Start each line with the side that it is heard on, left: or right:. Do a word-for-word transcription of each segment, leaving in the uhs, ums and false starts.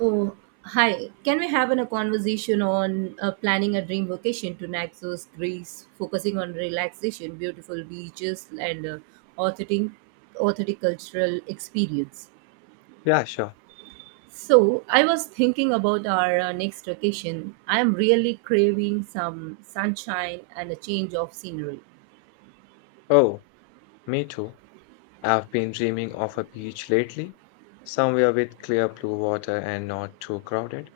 right: Oh, hi. Can we have an- a conversation on uh, planning a dream vacation to Naxos, Greece, focusing on relaxation, beautiful beaches, and uh, authentic, authentic cultural experience?
left: Yeah, sure.
right: So, I was thinking about our uh, next vacation. I'm really craving some sunshine and a change of scenery.
left: Oh, me too. I've been dreaming of a beach lately, somewhere with clear blue water and not too crowded.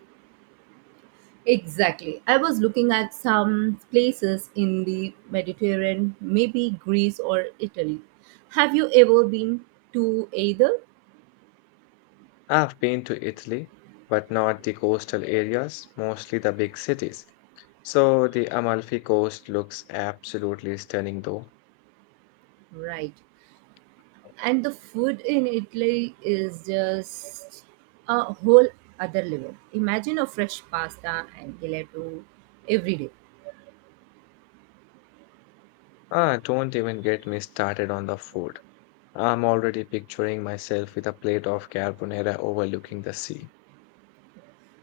right: Exactly. I was looking at some places in the Mediterranean, maybe Greece or Italy. Have you ever been to either?
left: I've been to Italy, but not the coastal areas, mostly the big cities. So the Amalfi Coast looks absolutely stunning though.
right: Right. And the food in Italy is just a whole other level. Imagine a fresh pasta and gelato every day.
left: Ah, don't even get me started on the food. I'm already picturing myself with a plate of carbonara overlooking the sea.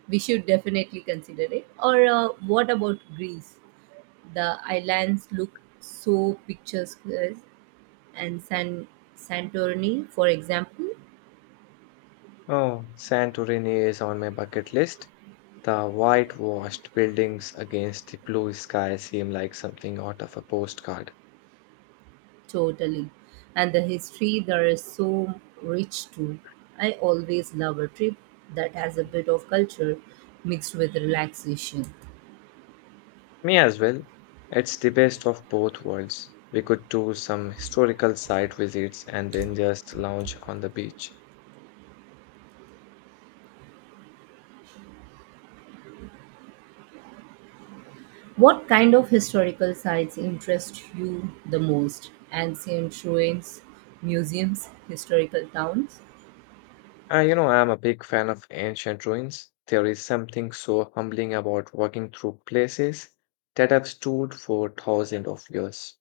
right: We should definitely consider it. Or uh, what about Greece? The islands look so picturesque, and San Santorini, for example,
left: Oh, Santorini is on my bucket list. The whitewashed buildings against the blue sky seem like something out of a postcard.
right: totally. And the history there is so rich too. I always love a trip that has a bit of culture mixed with relaxation.
left: Me as well. It's the best of both worlds. We could do some historical site visits and then just lounge on the beach.
right: What kind of historical sites interest you the most? Ancient ruins, museums, historical towns?
left: Uh, you know, I'm a big fan of ancient ruins. There is something so humbling about walking through places that have stood for thousands of years.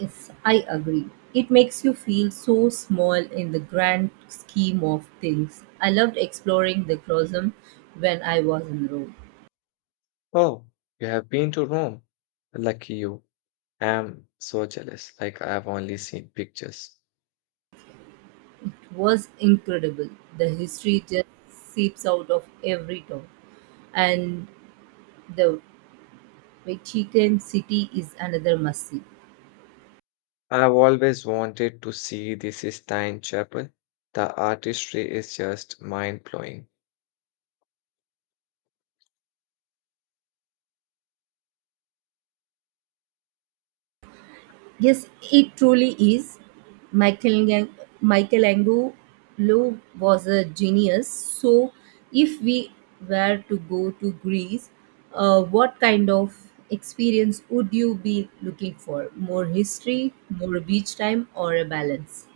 right: Yes, I agree. It makes you feel so small in the grand scheme of things. I loved exploring the Colosseum when I was in Rome.
left: Oh, you have been to Rome. Lucky you. I'm so jealous. Like, I've only seen pictures.
right: Was incredible. The history just seeps out of every town, and the Vatican City is another must see.
left: I have always wanted to see the Sistine Chapel. The artistry is just mind blowing.
right: Yes, it truly is. Michelang- Michelangelo was a genius. So, if we were to go to Greece, uh, what kind of experience would you be looking for? More history, more beach time, or a balance?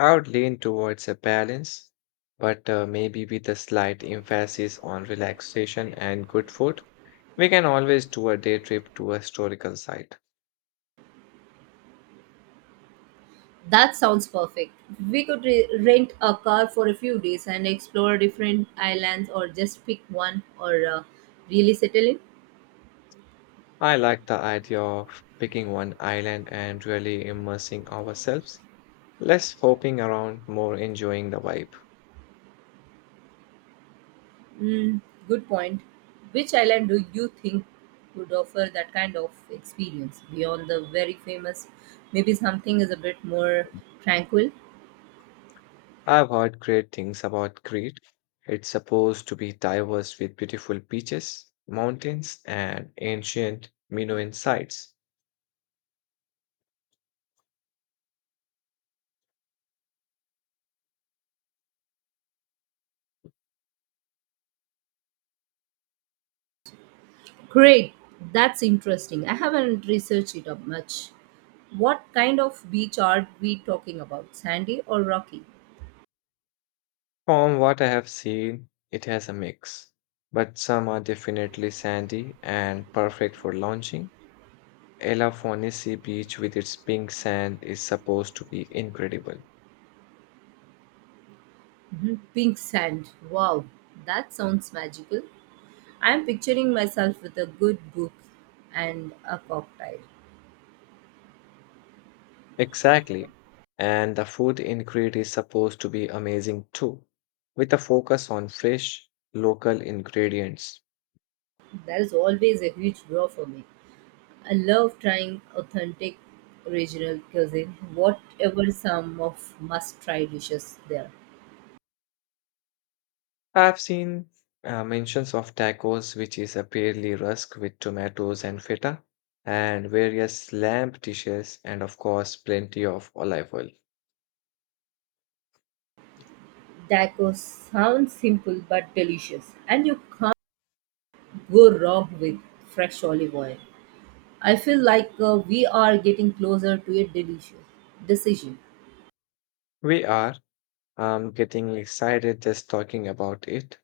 left: I would lean towards a balance, but uh, maybe with a slight emphasis on relaxation and good food. We can always do a day trip to a historical site.
right: That sounds perfect. We could re- rent a car for a few days and explore different islands or just pick one or uh, really settle in.
left: I like the idea of picking one island and really immersing ourselves, less hopping around, more enjoying the vibe.
right: Mm, good point. Which island do you think would offer that kind of experience beyond the very famous? Maybe something is a bit more tranquil.
left: I've heard great things about Crete. It's supposed to be diverse with beautiful beaches, mountains, and ancient Minoan sites.
right: Great. That's interesting. I haven't researched it up much. What kind of beach are we talking about? Sandy or rocky?
left: From what I have seen, it has a mix, but some are definitely sandy and perfect for launching. Elafonisi Beach with its pink sand is supposed to be incredible.
right: Mhm, pink sand. Wow, that sounds magical. I'm picturing myself with a good book and a cocktail.
left: Exactly. And the food in Crete is supposed to be amazing too, with a focus on fresh, local ingredients.
right: There's always a huge draw for me. I love trying authentic regional cuisine, whatever some of must try dishes there.
left: I've seen uh, mentions of tacos, which is a apparently rusk with tomatoes and feta, and various lamb dishes, and of course, plenty of olive oil.
right: Tacos sound simple but delicious, and you can't go wrong with fresh olive oil. I feel like uh, we are getting closer to a delicious decision.
left: We are um, getting excited just talking about it.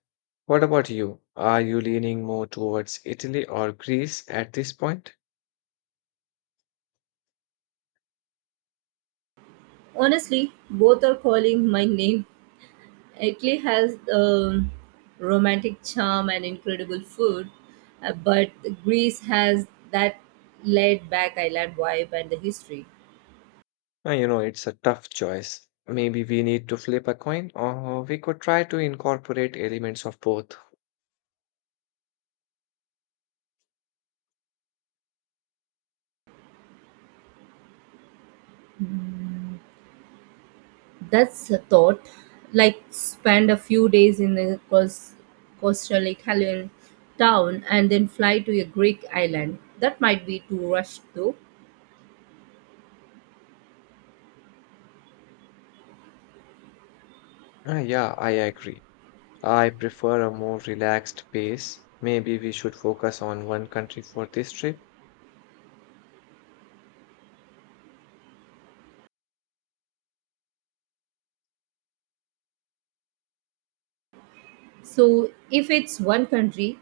left: What about you? Are you leaning more towards Italy or Greece at this point?
right: Honestly, both are calling my name. Italy has um, romantic charm and incredible food, uh, but Greece has that laid back island vibe and the history.
left: Uh, you know, it's a tough choice. Maybe we need to flip a coin, or we could try to incorporate elements of both.
right: That's a thought. Like, spend a few days in a cos- coastal Italian town and then fly to a Greek island. That might be too rushed though.
left: Uh, yeah, I agree. I prefer a more relaxed pace. Maybe we should focus on one country for this trip.
right: So, if it's one country,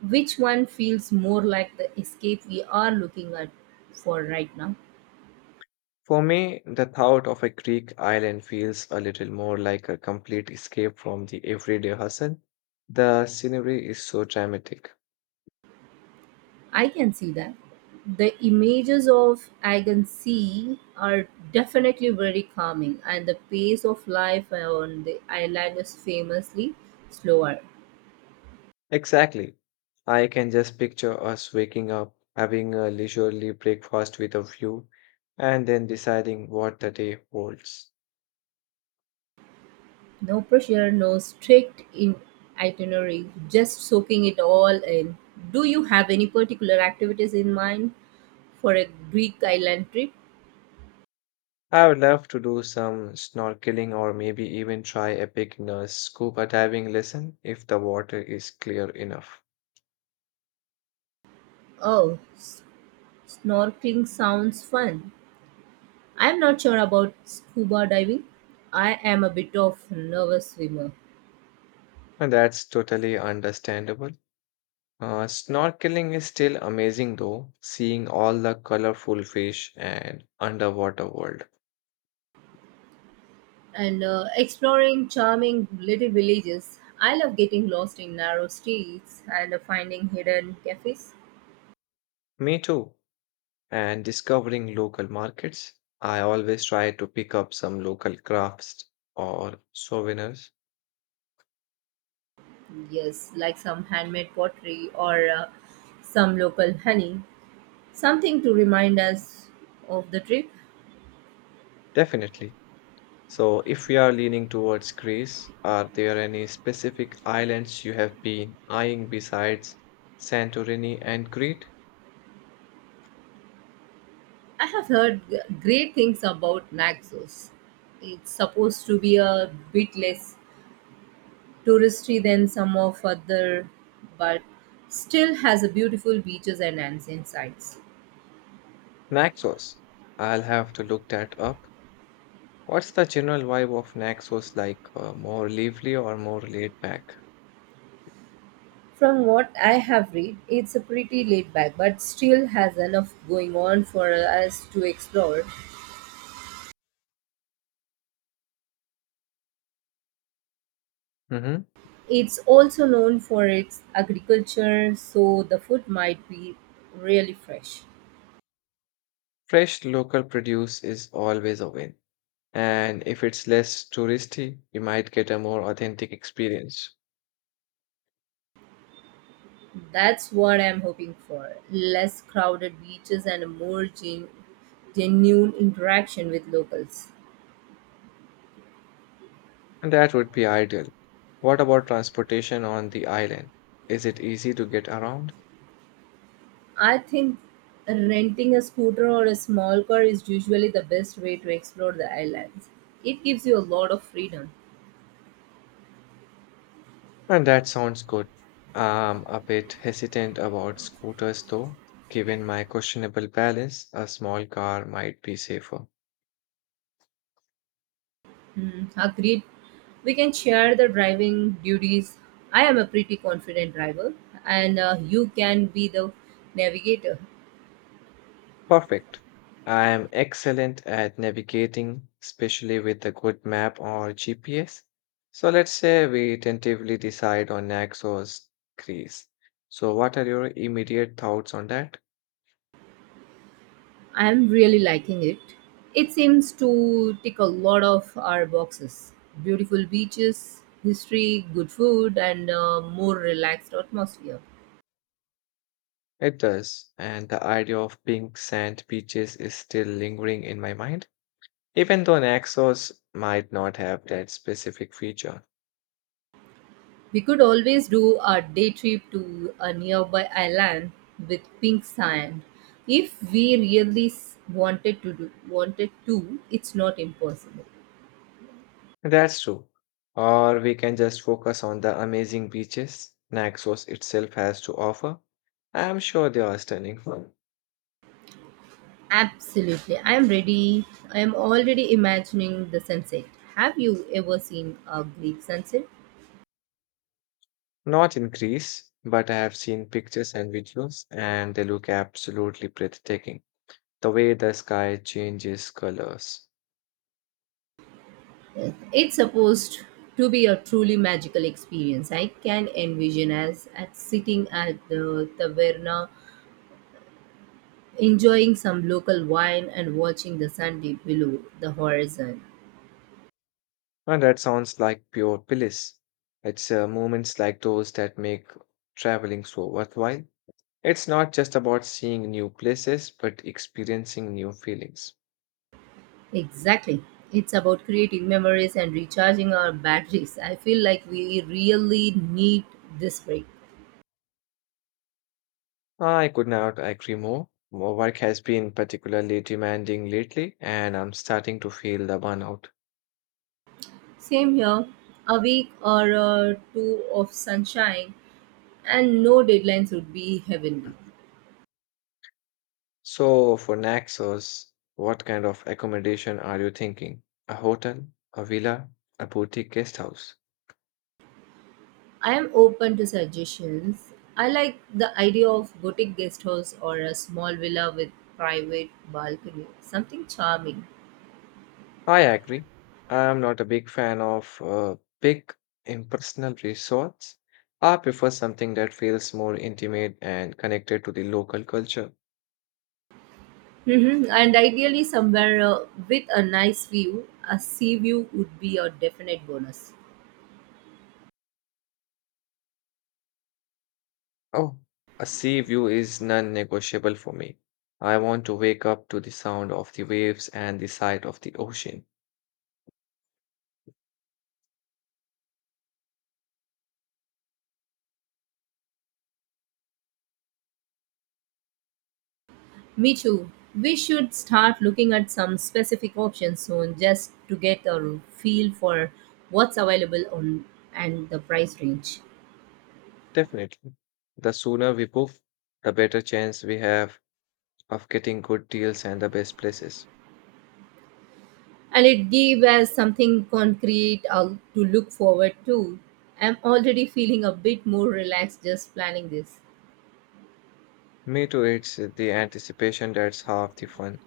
right: which one feels more like the escape we are looking at for right now?
left: For me, the thought of a Greek island feels a little more like a complete escape from the everyday hustle. The scenery is so dramatic.
right: I can see that the images of I can are definitely very calming, and the pace of life on the island is famously slower.
left: Exactly. I can just picture us waking up, having a leisurely breakfast with a view, and then deciding what the day holds.
right: No pressure, no strict in itinerary, just soaking it all in. Do you have any particular activities in mind for a Greek island trip?
left: I would love to do some snorkeling or maybe even try a beginner's scuba diving lesson if the water is clear enough.
right: oh s- snorkeling sounds fun. I'm not sure about scuba diving. I am a bit of nervous swimmer
left: And that's totally understandable. Uh, snorkeling is still amazing though, seeing all the colorful fish and underwater world.
right: and uh, exploring charming little villages. I love getting lost in narrow streets and uh, finding hidden cafes.
left: Me too. And discovering local markets. I always try to pick up some local crafts or souvenirs.
right: Yes, like some handmade pottery or uh, some local honey. Something to remind us of the trip.
left: Definitely. So, if we are leaning towards Greece, are there any specific islands you have been eyeing besides Santorini and Crete?
right: I have heard g- great things about Naxos. It's supposed to be a bit less touristy than some of other, but still has a beautiful beaches and ancient sites.
left: Naxos. I'll have to look that up. What's the general vibe of Naxos like? Uh, more lively or more laid back?
right: From what I have read, it's a pretty laid back, but still has enough going on for us to explore.
left: Hmm.
right: It's also known for its agriculture, so the food might be really fresh.
left: Fresh local produce is always a win. And if it's less touristy, you might get a more authentic experience.
right: That's what I'm hoping for. Less crowded beaches and a more gen- genuine interaction with locals.
left: And that would be ideal. What about transportation on the island? Is it easy to get around?
right: I think renting a scooter or a small car is usually the best way to explore the islands. It gives you a lot of freedom.
left: And that sounds good. I'm a bit hesitant about scooters though. Given my questionable balance, a small car might be safer.
right: Hmm, agreed. We can share the driving duties. I am a pretty confident driver, and uh, you can be the navigator.
left: Perfect. I am excellent at navigating, especially with a good map or G P S. So let's say we tentatively decide on Naxos, Greece. So what are your immediate thoughts on that?
right: I am really liking it. It seems to tick a lot of our boxes: beautiful beaches, history, good food, and uh, more relaxed atmosphere.
left: It does, and the idea of pink sand beaches is still lingering in my mind. Even though Naxos might not have that specific feature.
right: We could always do a day trip to a nearby island with pink sand. If we really s- wanted to do wanted to, it's not impossible.
left: That's true. Or we can just focus on the amazing beaches Naxos itself has to offer. I am sure they are stunning.
right: Absolutely. I am ready. I am already imagining the sunset. Have you ever seen a Greek sunset?
left: Not in Greece, but I have seen pictures and videos, and they look absolutely breathtaking. The way the sky changes colors.
right: It's supposed to be a truly magical experience. I can envision us at sitting at the taverna enjoying some local wine and watching the sun dip below the horizon.
left: And that sounds like pure bliss. It's uh, moments like those that make traveling so worthwhile. It's not just about seeing new places, but experiencing new feelings.
right: Exactly. It's about creating memories and recharging our batteries. I feel like we really need this break.
left: I could not agree more. My work has been particularly demanding lately, and I'm starting to feel the burnout.
right: Same here. A week or uh, two of sunshine and no deadlines would be heavenly.
left: So, for Naxos, what kind of accommodation are you thinking? A hotel, a villa, a boutique guest house?
right: I am open to suggestions. I like the idea of boutique guest house or a small villa with private balcony. Something charming.
left: I agree. I'm not a big fan of uh, big impersonal resorts. I prefer something that feels more intimate and connected to the local culture.
right: Hmm, and ideally, somewhere uh, with a nice view, a sea view would be a definite bonus.
left: Oh, a sea view is non-negotiable for me. I want to wake up to the sound of the waves and the sight of the ocean.
right: Me too. We should start looking at some specific options soon just to get a feel for what's available on and the price range.
left: Definitely. The sooner we book, the better chance we have of getting good deals and the best places.
right: And it gave us something concrete uh, to look forward to. I'm already feeling a bit more relaxed just planning this.
left: Me too, it's the anticipation that's half the fun.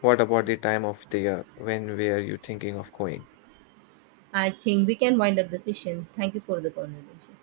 left: What about the time of the year? When were you thinking of going?
right: I think we can wind up the session. Thank you for the conversation.